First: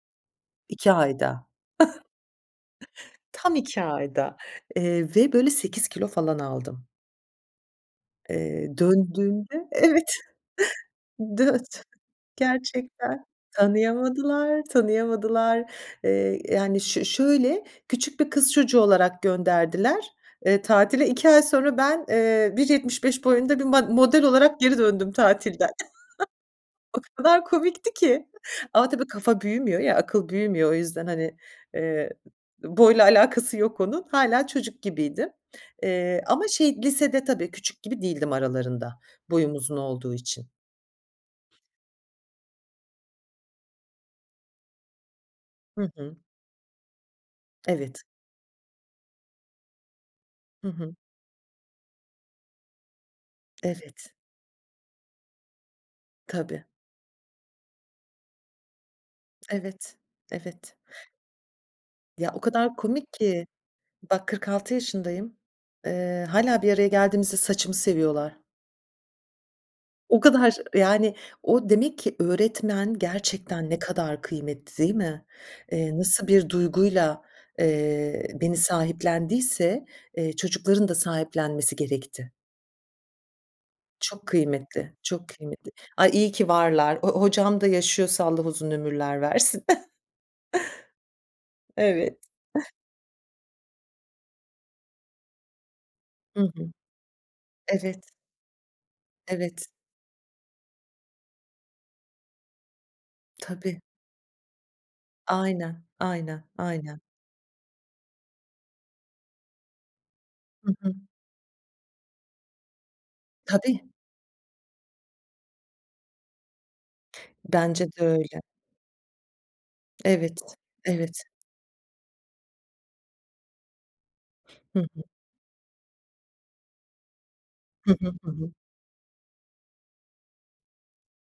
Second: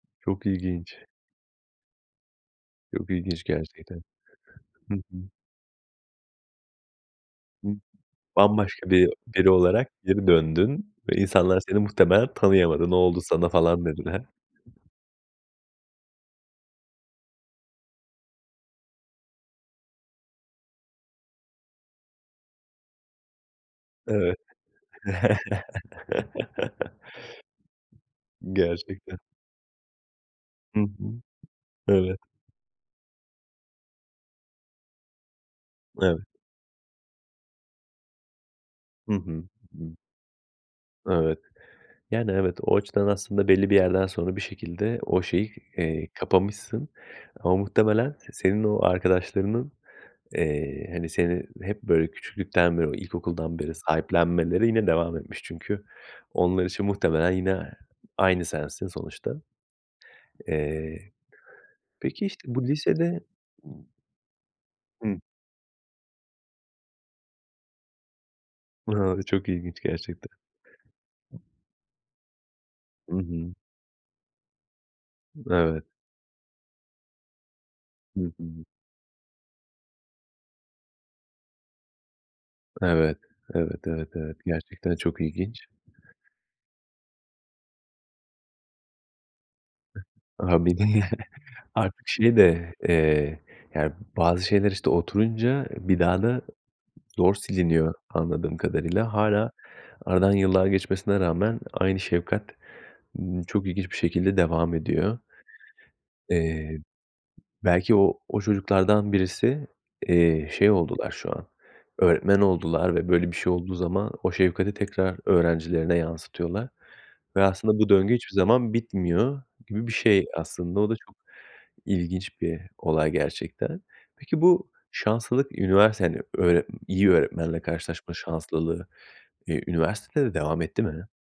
Çok 2 ilginç. ayda. Çok ilginç Tam 2 gerçekten. ayda, Hı eee, hı. ve böyle 8 kilo falan aldım. Hı. Eee, Bambaşka bir biri döndüğümde, olarak evet, geri döndün ve insanlar seni döt muhtemelen tanıyamadı. "Ne oldu gerçekten sana?" falan dediler. tanıyamadılar, tanıyamadılar, eee, yani, ş şöyle, küçük bir kız çocuğu olarak gönderdiler, eee, tatile. 2 ay sonra ben, eee, 1.75 boyunda bir ma model Evet. olarak geri döndüm tatilden. O kadar komikti ki, ama tabii, Gerçekten. kafa büyümüyor ya, akıl büyümüyor. O Hı yüzden, hı. hani, eee, Evet. boyla alakası yok onun. Hâlâ, çocuk gibiydim, Evet. eee, ama, şey, lisede tabii küçük gibi değildim aralarında, Hı hı, boyum uzun hı. olduğu için. Evet. Yani, evet, o açıdan, aslında belli bir yerden sonra, bir şekilde o şeyi, Hı eee, hı. kapamışsın, ama Evet. muhtemelen s senin o arkadaşlarının, Hı eee, hı. hani, seni hep böyle küçüklükten beri, o ilkokuldan beri Evet. sahiplenmeleri yine devam etmiş. Çünkü, Tabii. onlar için, muhtemelen, yine aynı sensin sonuçta. Evet. Evet. Eee, peki, Ya, o işte, bu kadar komik lisede ki, bak 46 Hı. yaşındayım. Iıı, hâlâ bir araya geldiğimizde saçımı seviyorlar. A, çok ilginç O gerçekten. kadar, yani, o, demek ki, öğretmen I hı. gerçekten ne kadar kıymetli değil mi? Evet. Eee, nasıl bir duyguyla, Hı eee, beni hı. sahiplendiyse, eee, çocukların da sahiplenmesi gerekti. Evet, evet, evet, Çok evet, kıymetli, gerçekten çok çok ilginç. kıymetli. Ay, iyi ki varlar. O-o hocam da yaşıyorsa Allah uzun ömürler versin. A, bir de ya, artık Evet. şey de, eee, yani bazı şeyler, işte, oturunca bir daha da Hı hı. zor siliniyor Evet. anladığım kadarıyla. Hâlâ, Evet. aradan yıllar geçmesine rağmen, aynı şefkat, ımm, çok Tabii. ilginç bir şekilde devam ediyor. Aynen, aynen, Eee, aynen. belki o, o çocuklardan birisi, eee, şey Hı hı. oldular şu an, öğretmen oldular ve böyle bir şey olduğu Tabii. zaman, o şefkati tekrar öğrencilerine yansıtıyorlar, ve aslında Bence bu de döngü hiçbir öyle. zaman bitmiyor gibi bir şey Evet, aslında. O da, çok evet. ilginç bir olay gerçekten. Peki, bu Hı hı. şanslılık üniversitede, hani, öğre iyi bir öğretmenle Hı hı. karşılaşma Hı hı. şanslılığı, iii, üniversitede de devam etti mi?